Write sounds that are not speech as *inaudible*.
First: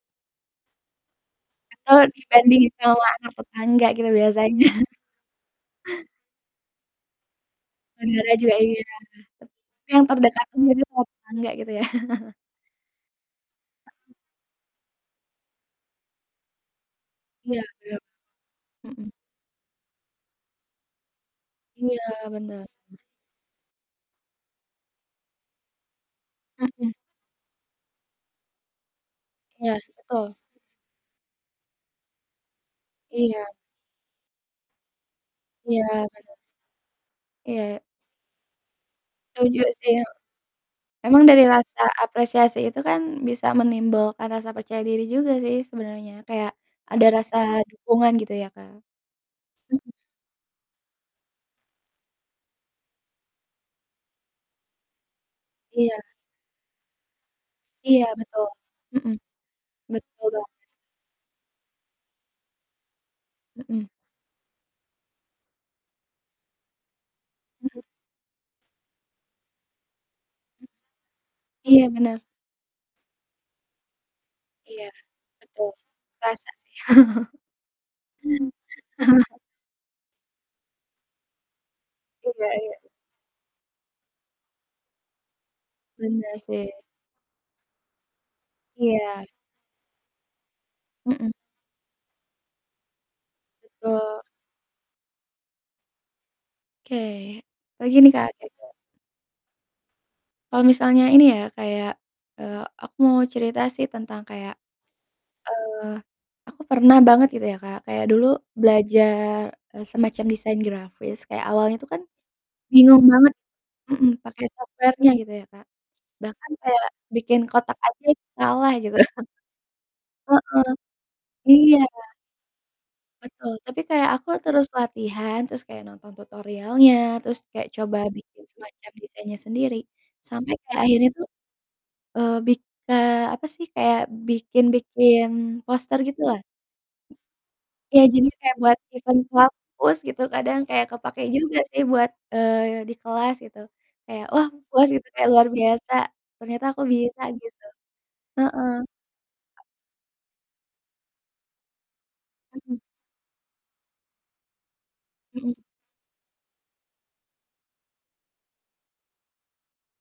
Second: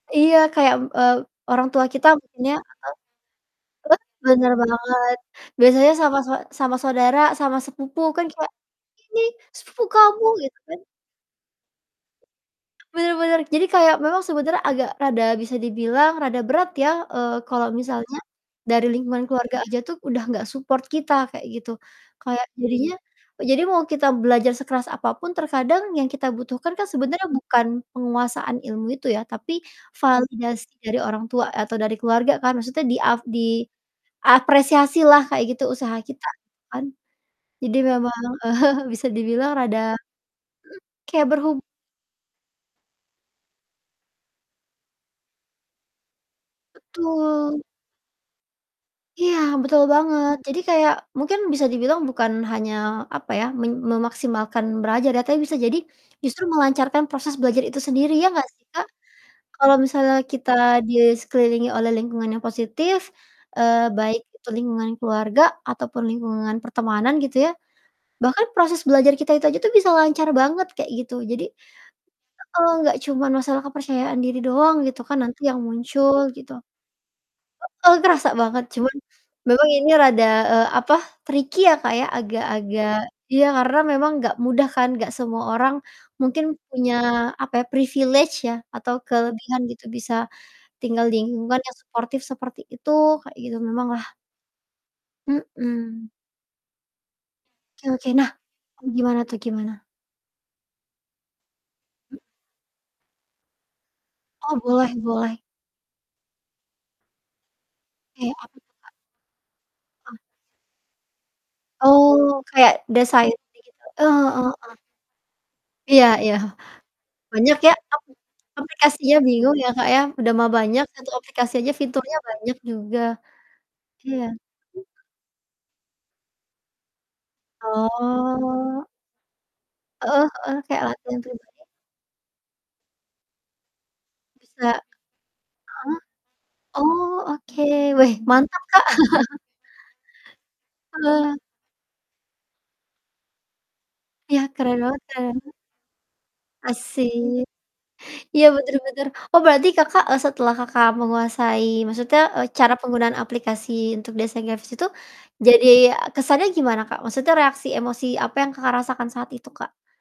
Iya kayak, m eee, orang tua Selalu kita maksudnya dibandingin apa sama anak tetangga gitu heeh, bener biasanya. banget. Biasanya sama sau sama saudara sama sepupu kan Saudara kayak, juga iya, "Ini sepupu tapi yang kamu" terdekatnya gitu kan? biasanya sama tetangga gitu ya? *chuckles* Benar benar, jadi kayak memang sebenarnya agak rada bisa dibilang rada berat ya, eee, Iya kalau iya misalnya dari mhm. lingkungan keluarga aja tuh udah nggak support kita kayak gitu. Iya, Kayak benar. jadinya jadi mau kita belajar sekeras apa pun terkadang yang kita butuhkan kan Mhm. sebenarnya bukan penguasaan ilmu itu ya, tapi Iya, betul. validasi dari orang tua atau dari keluarga kan maksudnya di ap Iya. diapresiasilah kayak gitu Iya, usaha kita bener. kan? Iya Jadi iya. memang, eee, bisa dibilang Setuju sih, rada he mhm, emang kayak dari berhub rasa apresiasi itu kan, bisa menimbulkan rasa percaya diri juga sih sebenernya. Kayak ada rasa Betul. dukungan gitu ya Kak. Iya, betul Mhm. banget. Jadi kayak mungkin bisa dibilang bukan hanya, apa ya, men memaksimalkan belajar ya, tapi bisa jadi Iya. justru melancarkan proses belajar itu Iya sendiri, ya betul, gak sih Kak? mhm. Kalau misalnya Betul kita banget. di sekelilingi oleh lingkungan yang positif, Mhm. eee, baik itu lingkungan keluarga, ataupun lingkungan pertemanan gitu ya, Mhm. bahkan proses belajar kita itu aja tuh bisa lancar banget kayak gitu. Jadi Iya bener. heeh, gak cuman masalah kepercayaan diri doang Iya gitu kan nanti yang betul, muncul terasa gitu. sih. Heeh, kerasa banget cuman *laughs* memang ini rada, eee, apa, tricky ya Kak ya, Iya iya. agak-agak ya, karena memang gak mudah kan gak semua orang Bener mungkin sih. punya apa ya, privilege ya atau Iya. kelebihan gitu bisa tinggal di Mhm. lingkungan yang suportif seperti itu kayak gitu, memanglah. Betul. Mhm. Oke, Oke apalagi oke, nih Kak, nah kira-kira? gimana tuh, gimana? Kalau misalnya ini ya kayak eee, aku mau cerita sih tentang kayak Oh, boleh boleh. eee, aku pernah banget gitu ya Kak kayak dulu Kayak apa tuh, Kak? belajar, eee, Oh. semacam desain grafis. Kayak awalnya tuh kan Oh, kayak bingung desain banget digital eh, mhm, pake heeh heeh. software-nya gitu ya Kak, Iya iya. bahkan kayak bikin Banyak ya kotak aja api itu salah gitu. aplikasinya, *chuckles* bingung ya Kak ya, udah Heeh. mah banyak, 1 aplikasinya Iya. fiturnya banyak juga. Betul, tapi kayak Iya. aku terus latihan, terus kayak nonton tutorialnya, terus kayak coba bikin Oh. semacam desainnya sendiri. Heeh Sampai heeh, kayak kayak akhirnya latihan tuh, *unintelligible* eee, bika apa sih, kayak Bisa bikin-bikin heeh. poster gitulah. Oh oke, Iya weh, jadinya kayak mantap, buat Kak. event *chuckles* kampus gitu, kadang kayak kepake Wah. juga sih buat, eee, di kelas gitu, kayak Iya, wah keren puas banget itu keren kayak luar banget. biasa ternyata aku bisa Asik, gitu. iya, Heeh. bener bener, oh berarti Kakak, eee, setelah Kakak menguasai maksudnya, eee, cara Mhm. penggunaan aplikasi untuk desain grafis itu Mhm. jadi kesannya gimana, Kak? Maksudnya reaksi emosi apa yang Kakak rasakan saat itu, Kak?